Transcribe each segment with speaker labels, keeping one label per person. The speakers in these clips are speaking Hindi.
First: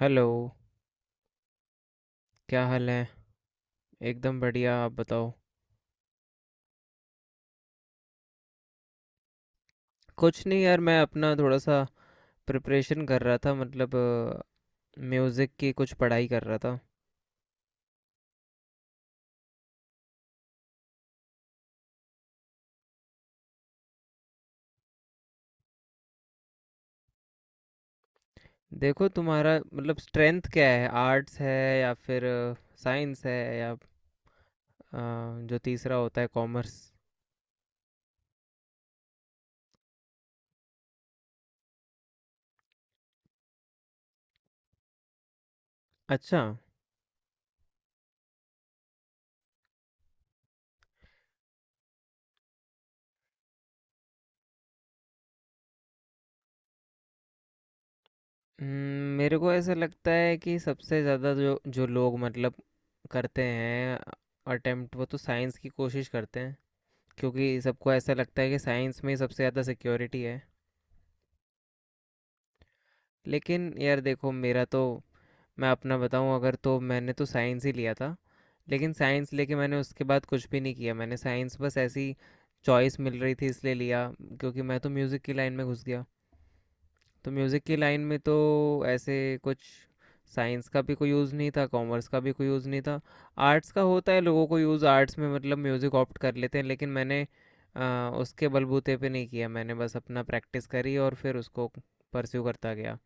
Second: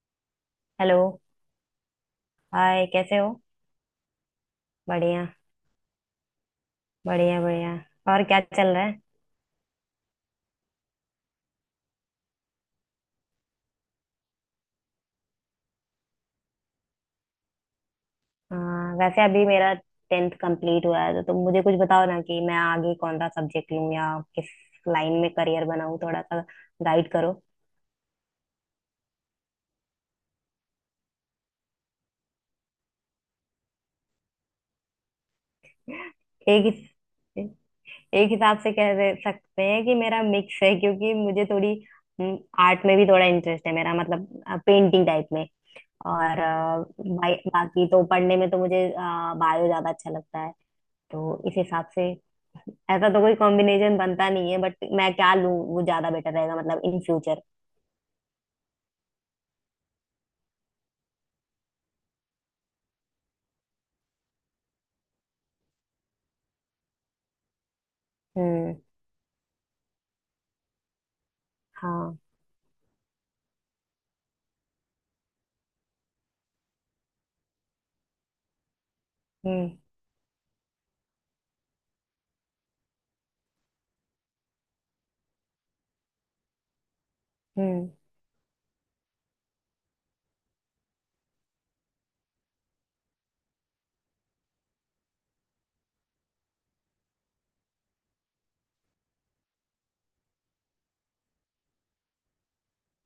Speaker 1: Hello,
Speaker 2: hello.
Speaker 1: क्या
Speaker 2: हाय,
Speaker 1: हाल है?
Speaker 2: कैसे हो?
Speaker 1: एकदम बढ़िया, आप
Speaker 2: बढ़िया
Speaker 1: बताओ?
Speaker 2: बढ़िया बढ़िया और क्या चल रहा है?
Speaker 1: कुछ नहीं यार। मैं अपना थोड़ा सा प्रिपरेशन कर रहा था, मतलब म्यूज़िक की कुछ पढ़ाई कर रहा था।
Speaker 2: हाँ, वैसे अभी मेरा टेंथ कंप्लीट हुआ है, तो तुम मुझे कुछ बताओ ना कि मैं आगे कौन सा सब्जेक्ट लूँ या किस लाइन में करियर बनाऊँ, थोड़ा सा गाइड करो।
Speaker 1: देखो, तुम्हारा मतलब स्ट्रेंथ क्या है? आर्ट्स है या फिर साइंस है या अ, जो तीसरा होता है,
Speaker 2: एक
Speaker 1: कॉमर्स?
Speaker 2: हिस- एक हिसाब से कह दे सकते हैं कि मेरा मिक्स है, क्योंकि मुझे थोड़ी आर्ट में भी थोड़ा इंटरेस्ट है, मेरा मतलब पेंटिंग टाइप में। और
Speaker 1: अच्छा।
Speaker 2: बाकी तो पढ़ने में तो मुझे बायो ज्यादा अच्छा लगता है। तो इस हिसाब से ऐसा तो कोई कॉम्बिनेशन बनता नहीं है, बट मैं क्या लूं वो ज्यादा बेटर रहेगा, मतलब इन फ्यूचर।
Speaker 1: मेरे को ऐसा लगता है कि सबसे ज़्यादा जो जो लोग करते हैं अटेम्प्ट, वो तो साइंस की कोशिश करते हैं, क्योंकि सबको ऐसा लगता है कि
Speaker 2: हम्म।
Speaker 1: साइंस में ही सबसे ज़्यादा सिक्योरिटी है।
Speaker 2: हाँ।
Speaker 1: लेकिन यार देखो, मेरा तो मैं अपना बताऊं अगर, तो मैंने तो साइंस ही लिया था। लेकिन साइंस लेके
Speaker 2: हम्म।
Speaker 1: मैंने उसके बाद कुछ भी नहीं किया। मैंने साइंस बस ऐसी, चॉइस मिल रही थी इसलिए लिया, क्योंकि मैं तो म्यूज़िक की लाइन में घुस गया। तो म्यूज़िक की
Speaker 2: हम्म।
Speaker 1: लाइन में तो ऐसे कुछ साइंस का भी कोई यूज़ नहीं था, कॉमर्स का भी कोई यूज़ नहीं था। आर्ट्स का होता है लोगों को यूज़, आर्ट्स में मतलब म्यूज़िक ऑप्ट कर लेते हैं। लेकिन मैंने उसके बलबूते पे नहीं किया। मैंने बस अपना प्रैक्टिस करी और फिर उसको परस्यू करता गया।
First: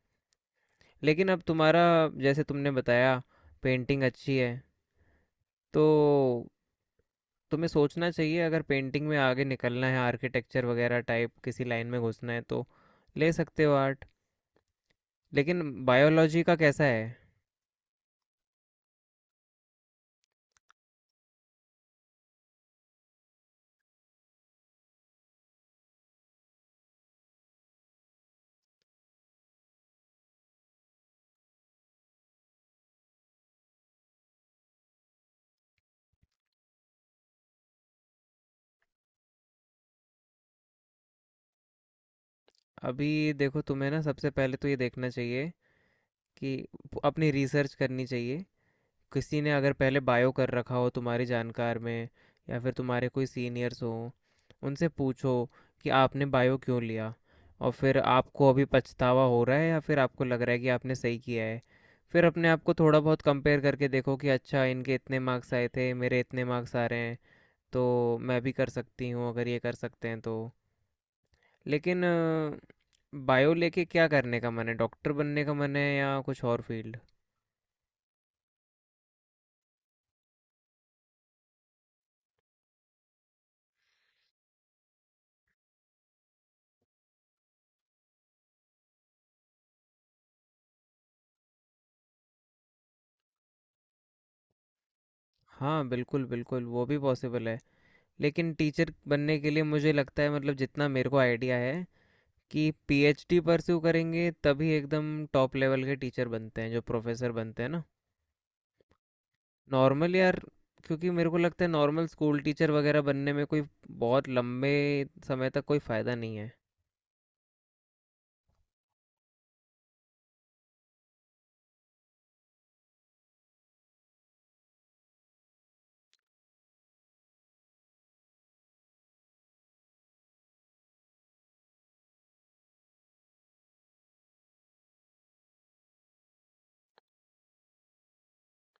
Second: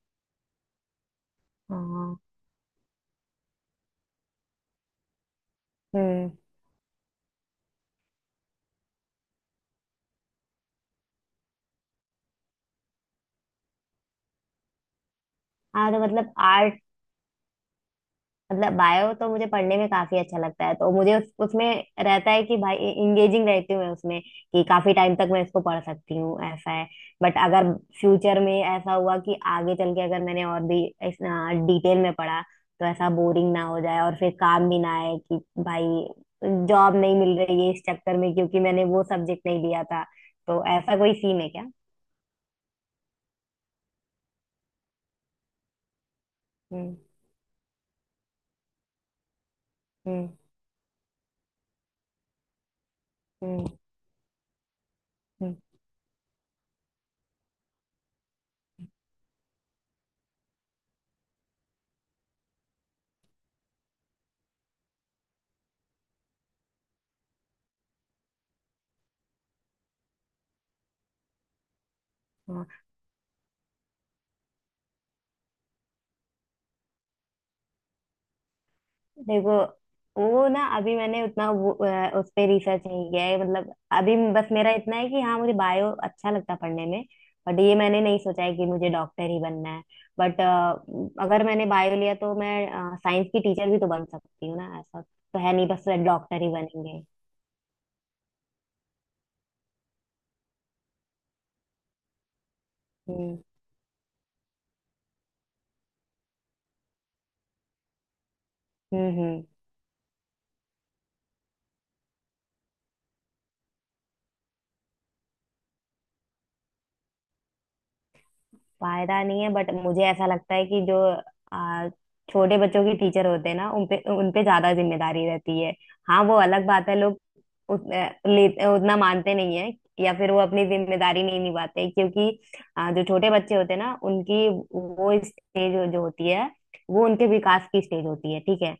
Speaker 1: लेकिन अब तुम्हारा,
Speaker 2: हाँ।
Speaker 1: जैसे तुमने बताया, पेंटिंग अच्छी है, तो
Speaker 2: हम्म।
Speaker 1: तुम्हें सोचना चाहिए अगर पेंटिंग में आगे निकलना है, आर्किटेक्चर वगैरह टाइप किसी लाइन में घुसना है, तो ले सकते हो आर्ट। लेकिन
Speaker 2: हाँ, तो मतलब
Speaker 1: बायोलॉजी का
Speaker 2: आर्ट
Speaker 1: कैसा है?
Speaker 2: मतलब बायो तो मुझे पढ़ने में काफी अच्छा लगता है, तो मुझे उसमें रहता है कि भाई इंगेजिंग रहती हूँ मैं उसमें, कि काफी टाइम तक मैं इसको पढ़ सकती हूँ, ऐसा है। बट अगर फ्यूचर में ऐसा हुआ कि आगे चल के अगर मैंने और भी इस डिटेल में पढ़ा, तो ऐसा बोरिंग ना हो जाए और फिर काम भी ना आए कि भाई जॉब नहीं मिल रही है, इस चक्कर में, क्योंकि मैंने वो सब्जेक्ट नहीं लिया था। तो ऐसा कोई सीन है क्या?
Speaker 1: अभी देखो, तुम्हें ना सबसे पहले तो ये देखना चाहिए कि
Speaker 2: हम्म।
Speaker 1: अपनी रिसर्च करनी चाहिए। किसी ने अगर पहले
Speaker 2: हम्म।
Speaker 1: बायो कर रखा हो तुम्हारी जानकार में, या फिर तुम्हारे कोई
Speaker 2: हम्म।
Speaker 1: सीनियर्स हो, उनसे पूछो कि आपने बायो क्यों लिया, और फिर आपको अभी पछतावा हो रहा है या फिर आपको लग रहा है कि आपने सही किया है। फिर अपने आप को थोड़ा बहुत कंपेयर करके देखो कि अच्छा, इनके इतने मार्क्स आए थे, मेरे इतने मार्क्स आ रहे हैं, तो मैं भी कर सकती हूँ अगर ये कर सकते हैं तो। लेकिन
Speaker 2: हम्म।
Speaker 1: बायो लेके क्या करने का मन है? डॉक्टर बनने का मन है या कुछ और फील्ड?
Speaker 2: देखो, वो ना अभी मैंने उतना उस पे रिसर्च नहीं किया है, मतलब अभी बस मेरा इतना है कि हाँ, मुझे बायो अच्छा लगता पढ़ने में। बट ये मैंने नहीं सोचा है कि मुझे डॉक्टर ही बनना है। बट अगर मैंने बायो लिया, तो मैं साइंस की टीचर भी तो बन सकती हूँ ना, ऐसा तो है नहीं बस
Speaker 1: हाँ, बिल्कुल
Speaker 2: डॉक्टर ही
Speaker 1: बिल्कुल, वो भी
Speaker 2: बनेंगे।
Speaker 1: पॉसिबल है। लेकिन टीचर बनने के लिए मुझे लगता है, मतलब जितना मेरे को आइडिया है, कि
Speaker 2: हम्म।
Speaker 1: पीएचडी परस्यू करेंगे तभी एकदम टॉप लेवल के टीचर बनते हैं, जो प्रोफेसर बनते हैं ना।
Speaker 2: हम्म। हम्म।
Speaker 1: नॉर्मल यार, क्योंकि मेरे को लगता है नॉर्मल स्कूल टीचर वगैरह बनने में कोई बहुत लंबे समय तक कोई फ़ायदा नहीं है।
Speaker 2: फायदा नहीं है, बट मुझे ऐसा लगता है कि जो आ, छोटे बच्चों के टीचर होते हैं ना, उन पे ज्यादा जिम्मेदारी रहती है। हाँ, वो अलग बात है लोग उत, अ, ले, उतना मानते नहीं है या फिर वो अपनी जिम्मेदारी नहीं निभाते, क्योंकि जो छोटे बच्चे होते हैं ना, उनकी वो स्टेज जो जो होती है, वो उनके विकास की स्टेज होती है, ठीक है?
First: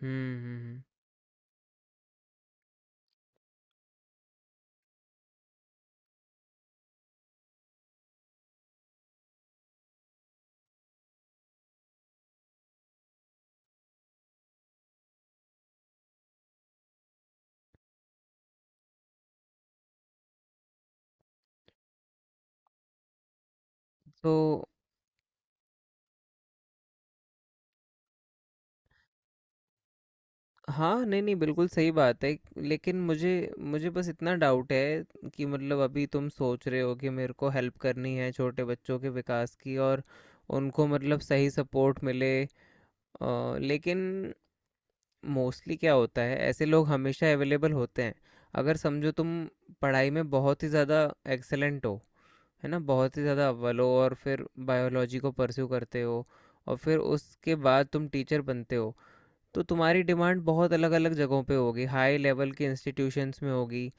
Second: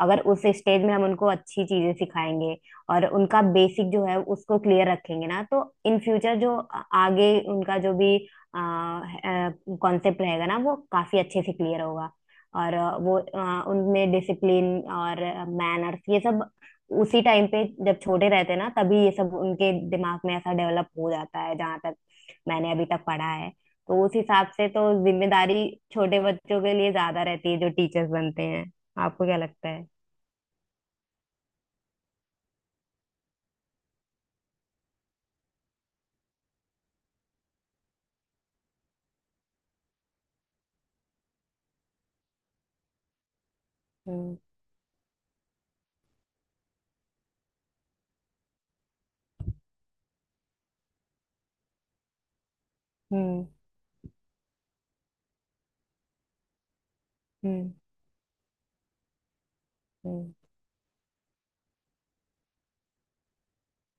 Speaker 2: अगर
Speaker 1: हम्म
Speaker 2: उस
Speaker 1: हम्म, हम्म।
Speaker 2: स्टेज में हम उनको अच्छी चीजें सिखाएंगे और उनका बेसिक जो है उसको क्लियर रखेंगे ना, तो इन फ्यूचर जो आगे उनका जो भी कॉन्सेप्ट रहेगा ना, वो काफी अच्छे से क्लियर होगा। और उनमें डिसिप्लिन और मैनर्स, ये सब उसी टाइम पे जब छोटे रहते हैं ना, तभी ये सब उनके दिमाग में ऐसा डेवलप हो जाता है, जहां तक मैंने अभी तक पढ़ा है। तो उस
Speaker 1: तो
Speaker 2: हिसाब से तो जिम्मेदारी छोटे बच्चों के लिए ज्यादा रहती है जो टीचर्स बनते हैं। आपको क्या लगता है?
Speaker 1: हाँ, नहीं, नहीं, बिल्कुल सही बात है। लेकिन मुझे मुझे बस इतना डाउट है कि मतलब अभी तुम सोच रहे हो कि मेरे को हेल्प करनी है छोटे बच्चों के विकास की, और उनको मतलब सही सपोर्ट मिले। लेकिन
Speaker 2: हम्म।
Speaker 1: मोस्टली क्या होता है, ऐसे लोग हमेशा अवेलेबल होते हैं। अगर समझो, तुम पढ़ाई में बहुत ही ज़्यादा एक्सीलेंट हो, है ना? बहुत ही
Speaker 2: हम्म।
Speaker 1: ज़्यादा अव्वल हो, और फिर बायोलॉजी को परस्यू करते हो, और फिर उसके
Speaker 2: हम्म।
Speaker 1: बाद तुम टीचर बनते हो। तो तुम्हारी
Speaker 2: हम्म।
Speaker 1: डिमांड बहुत अलग अलग जगहों पे होगी, हाई लेवल के इंस्टीट्यूशंस में होगी,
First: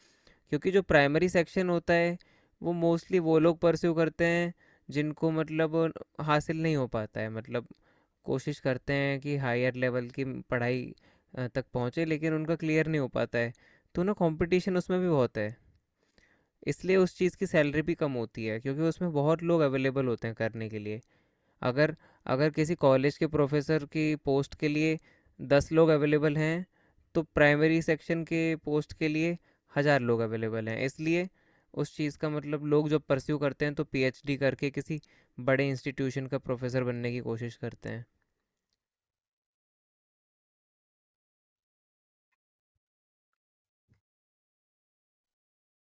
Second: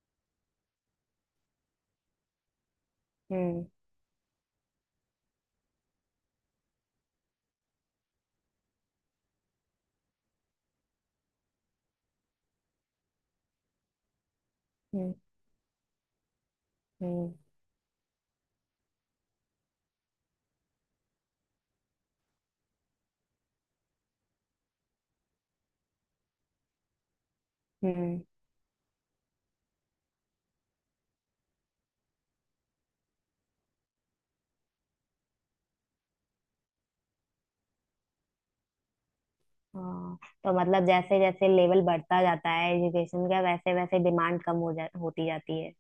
Speaker 1: क्योंकि जो प्राइमरी सेक्शन होता है वो मोस्टली वो लोग
Speaker 2: हम्म।
Speaker 1: परस्यू करते हैं जिनको मतलब हासिल नहीं हो पाता है, मतलब कोशिश करते हैं कि हायर लेवल की पढ़ाई तक पहुँचे, लेकिन उनका क्लियर नहीं हो पाता है। तो ना, कंपटीशन उसमें भी
Speaker 2: हम्म।
Speaker 1: बहुत है, इसलिए उस
Speaker 2: हम्म।
Speaker 1: चीज़ की सैलरी भी कम होती है, क्योंकि उसमें बहुत लोग अवेलेबल होते हैं करने के लिए। अगर अगर किसी कॉलेज के प्रोफेसर की पोस्ट के लिए 10 लोग अवेलेबल हैं, तो प्राइमरी
Speaker 2: हम्म।
Speaker 1: सेक्शन के पोस्ट के लिए 1,000 लोग अवेलेबल हैं। इसलिए उस चीज़ का मतलब लोग जब परस्यू करते हैं तो पीएचडी करके किसी बड़े इंस्टीट्यूशन का प्रोफेसर बनने की कोशिश करते हैं।
Speaker 2: हाँ, तो मतलब जैसे जैसे लेवल बढ़ता जाता है एजुकेशन का, वैसे वैसे डिमांड कम हो जा होती जाती है।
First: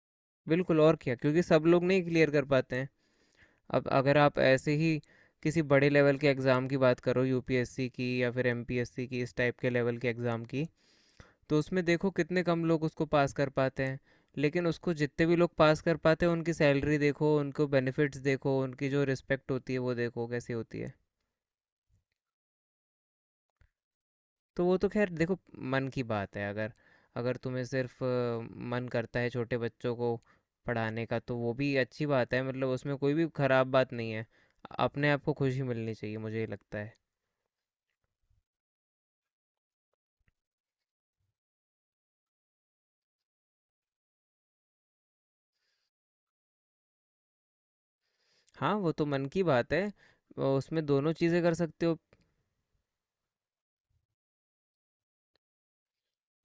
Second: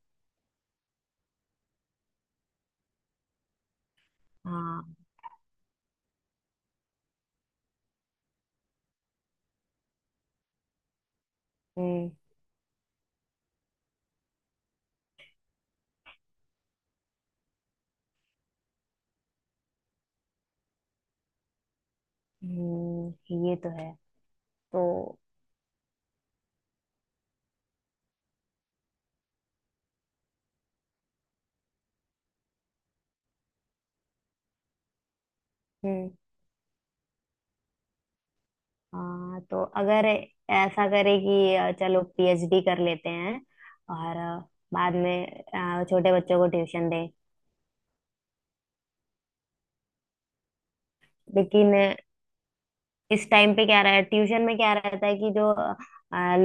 Speaker 1: बिल्कुल, और क्या, क्योंकि सब लोग नहीं क्लियर कर पाते हैं। अब अगर आप ऐसे ही
Speaker 2: हाँ।
Speaker 1: किसी बड़े लेवल के एग्ज़ाम की बात करो, यूपीएससी की या फिर एमपीएससी की, इस टाइप के लेवल के एग्ज़ाम की, तो उसमें देखो
Speaker 2: हम्म।
Speaker 1: कितने कम लोग उसको पास कर पाते हैं। लेकिन उसको जितने भी लोग पास कर पाते हैं, उनकी सैलरी देखो, उनको बेनिफिट्स देखो, उनकी जो रिस्पेक्ट होती है वो देखो कैसी होती है।
Speaker 2: ये तो है।
Speaker 1: तो वो तो खैर
Speaker 2: तो
Speaker 1: देखो मन की बात है। अगर अगर तुम्हें सिर्फ मन करता है छोटे बच्चों को पढ़ाने का, तो वो भी अच्छी बात है, मतलब उसमें कोई भी खराब बात नहीं है। अपने आप को खुशी मिलनी
Speaker 2: हम्म।
Speaker 1: चाहिए, मुझे ये लगता है।
Speaker 2: हाँ, तो अगर ऐसा करे कि चलो पीएचडी कर लेते हैं और बाद में छोटे बच्चों को ट्यूशन दें।
Speaker 1: हाँ, वो तो मन की बात है, उसमें दोनों चीज़ें कर
Speaker 2: लेकिन
Speaker 1: सकते हो।
Speaker 2: इस टाइम पे क्या रहा है, ट्यूशन में क्या रहता है, कि जो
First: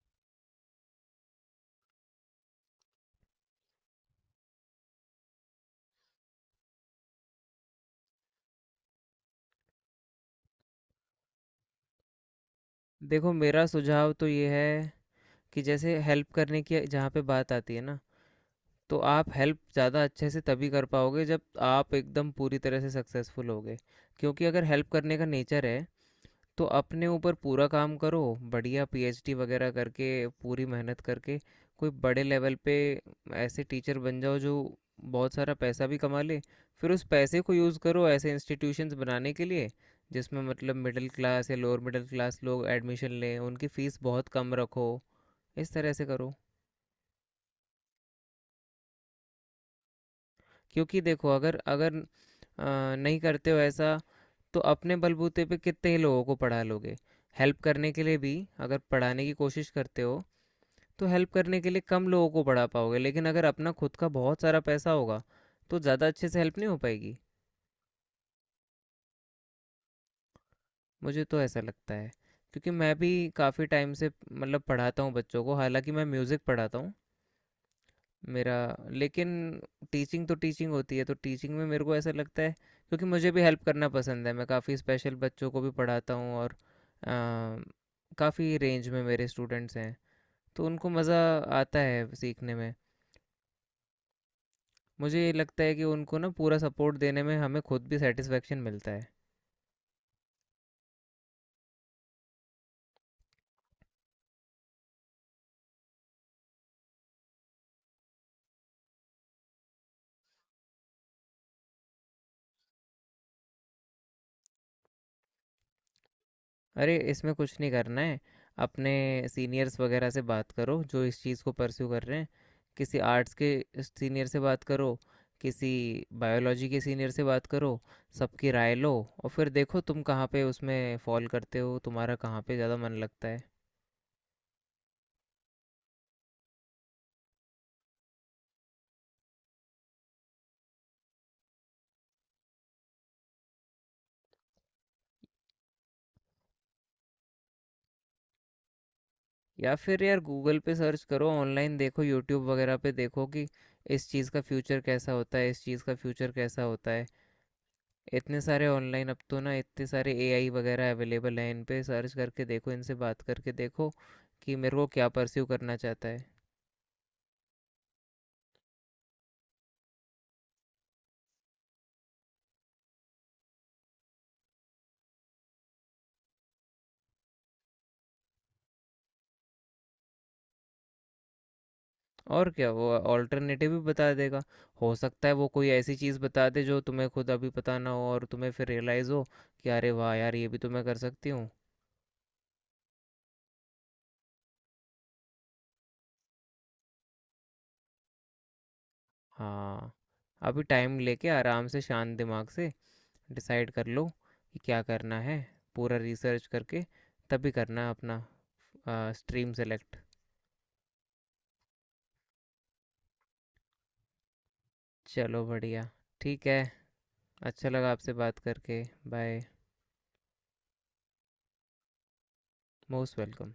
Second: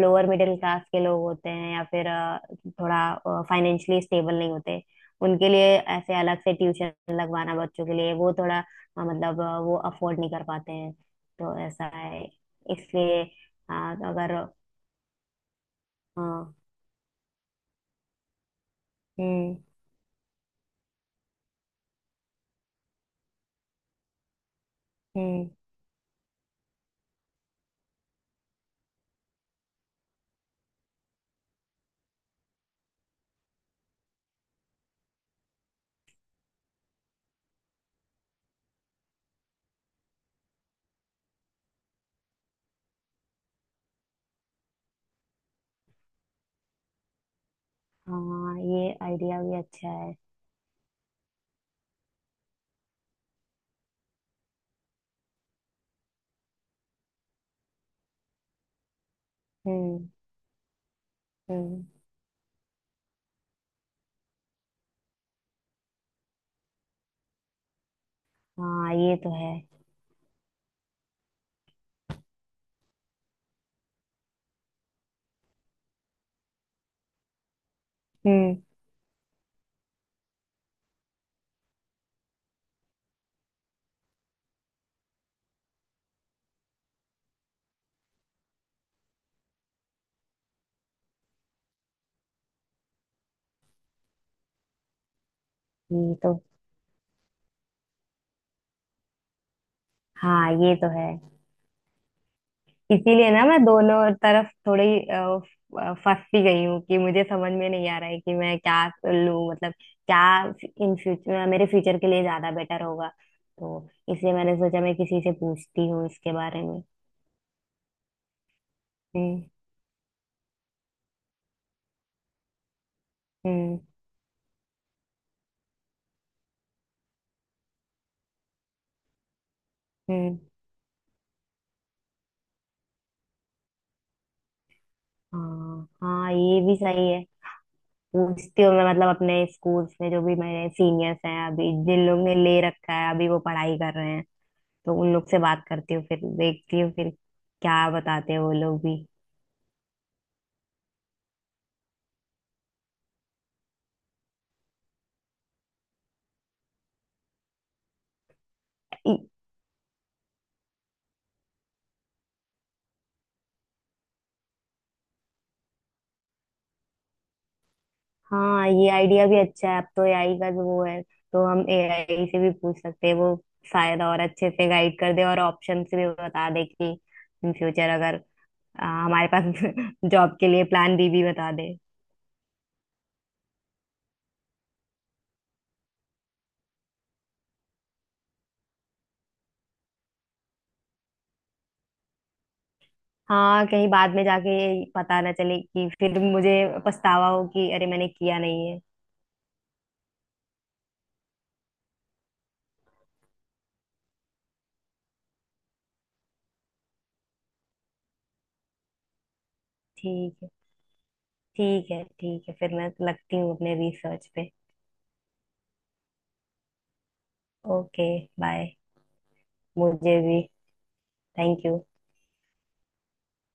Speaker 2: लोअर मिडिल क्लास के लोग होते हैं या फिर थोड़ा फाइनेंशियली स्टेबल नहीं होते, उनके लिए ऐसे अलग से ट्यूशन लगवाना बच्चों के लिए वो थोड़ा मतलब वो अफोर्ड नहीं कर पाते हैं, तो ऐसा है। इसलिए
Speaker 1: देखो, मेरा
Speaker 2: अ,
Speaker 1: सुझाव तो
Speaker 2: अगर
Speaker 1: ये है कि जैसे हेल्प
Speaker 2: हाँ।
Speaker 1: करने की जहाँ पे बात आती है ना, तो आप
Speaker 2: हम्म।
Speaker 1: हेल्प ज़्यादा अच्छे से तभी कर पाओगे जब आप एकदम पूरी तरह से सक्सेसफुल होगे, क्योंकि अगर हेल्प करने का
Speaker 2: हम्म।
Speaker 1: नेचर है, तो अपने ऊपर पूरा काम करो, बढ़िया पीएचडी वगैरह करके, पूरी मेहनत करके, कोई बड़े लेवल पे ऐसे टीचर बन जाओ जो बहुत सारा पैसा भी कमा ले, फिर उस पैसे को यूज़ करो ऐसे इंस्टीट्यूशंस बनाने के लिए जिसमें मतलब मिडिल क्लास या लोअर मिडिल क्लास लोग एडमिशन लें, उनकी फ़ीस बहुत कम रखो, इस तरह से करो।
Speaker 2: हाँ, ये आइडिया भी अच्छा है।
Speaker 1: क्योंकि देखो, अगर अगर अ, नहीं करते हो ऐसा, तो अपने बलबूते पे कितने ही लोगों को पढ़ा लोगे। हेल्प करने के लिए भी अगर पढ़ाने की कोशिश करते
Speaker 2: हम्म।
Speaker 1: हो, तो हेल्प करने के लिए
Speaker 2: हम्म।
Speaker 1: कम लोगों को पढ़ा पाओगे, लेकिन अगर अपना खुद का बहुत सारा पैसा होगा तो ज़्यादा अच्छे से हेल्प नहीं हो पाएगी।
Speaker 2: हाँ, ये तो है।
Speaker 1: मुझे तो ऐसा लगता है, क्योंकि मैं भी काफ़ी टाइम से मतलब पढ़ाता हूँ बच्चों को, हालांकि मैं म्यूज़िक पढ़ाता हूँ। मेरा
Speaker 2: हम्म।
Speaker 1: लेकिन टीचिंग तो टीचिंग होती है, तो टीचिंग में मेरे को ऐसा लगता है, क्योंकि मुझे भी हेल्प करना पसंद है। मैं काफ़ी स्पेशल बच्चों को भी पढ़ाता हूँ, और काफ़ी रेंज में मेरे स्टूडेंट्स हैं, तो उनको मज़ा आता है सीखने में। मुझे ये लगता है कि
Speaker 2: ये
Speaker 1: उनको ना
Speaker 2: तो
Speaker 1: पूरा सपोर्ट देने में हमें खुद भी सेटिस्फेक्शन मिलता है।
Speaker 2: हाँ, ये तो है। इसीलिए ना मैं दोनों तरफ थोड़ी फंसी गई हूँ कि मुझे समझ में नहीं आ रहा है कि मैं क्या लूँ, मतलब क्या इन फ्यूचर मेरे फ्यूचर के लिए ज्यादा बेटर होगा, तो इसलिए मैंने सोचा मैं किसी से पूछती हूँ इसके बारे में।
Speaker 1: अरे, इसमें कुछ नहीं करना है। अपने
Speaker 2: हम्म।
Speaker 1: सीनियर्स वगैरह से बात करो जो इस चीज़ को परस्यू कर रहे हैं, किसी आर्ट्स के
Speaker 2: हम्म।
Speaker 1: सीनियर से बात करो, किसी बायोलॉजी के सीनियर से बात करो, सबकी राय लो, और फिर देखो तुम कहाँ
Speaker 2: हम्म।
Speaker 1: पे उसमें फॉल करते हो, तुम्हारा कहाँ पे ज़्यादा मन लगता है।
Speaker 2: हाँ, हाँ, ये भी सही है। पूछती हूँ मैं, मतलब अपने स्कूल्स में जो भी मेरे सीनियर्स हैं अभी, जिन लोग ने ले रखा है अभी वो पढ़ाई कर रहे हैं, तो उन लोग से बात करती हूँ, फिर देखती हूँ फिर क्या बताते हैं वो लोग भी।
Speaker 1: या फिर यार गूगल पे सर्च करो, ऑनलाइन देखो, यूट्यूब वगैरह पे देखो कि इस चीज़ का फ्यूचर कैसा होता है, इस चीज़ का फ्यूचर कैसा होता है। इतने सारे ऑनलाइन अब
Speaker 2: ई-
Speaker 1: तो ना, इतने सारे एआई वगैरह अवेलेबल हैं, इन पे सर्च करके देखो, इनसे बात करके देखो कि मेरे को क्या परस्यू करना चाहता है।
Speaker 2: हाँ, ये आइडिया भी अच्छा है। अब तो एआई का जो वो है, तो हम एआई से भी पूछ सकते हैं, वो शायद और अच्छे से गाइड कर दे और ऑप्शन भी बता दे कि इन फ्यूचर अगर हमारे पास जॉब के लिए प्लान बी भी बता दे।
Speaker 1: और क्या, वो ऑल्टरनेटिव भी बता देगा। हो सकता है वो कोई ऐसी चीज़ बता दे जो तुम्हें खुद अभी पता ना हो, और तुम्हें फिर रियलाइज़ हो कि अरे वाह यार, ये भी तो मैं कर सकती हूँ।
Speaker 2: हाँ, कहीं बाद में जाके ये पता ना चले कि फिर मुझे पछतावा हो कि अरे मैंने किया नहीं है।
Speaker 1: हाँ, अभी टाइम लेके आराम से शांत दिमाग से डिसाइड कर लो कि क्या करना है, पूरा रिसर्च करके तभी करना अपना स्ट्रीम सेलेक्ट।
Speaker 2: ठीक है। ठीक है, ठीक है, फिर मैं लगती हूँ अपने रिसर्च पे।
Speaker 1: चलो बढ़िया, ठीक है। अच्छा लगा
Speaker 2: ओके,
Speaker 1: आपसे बात
Speaker 2: बाय।
Speaker 1: करके। बाय।
Speaker 2: मुझे भी, थैंक यू।
Speaker 1: Most welcome.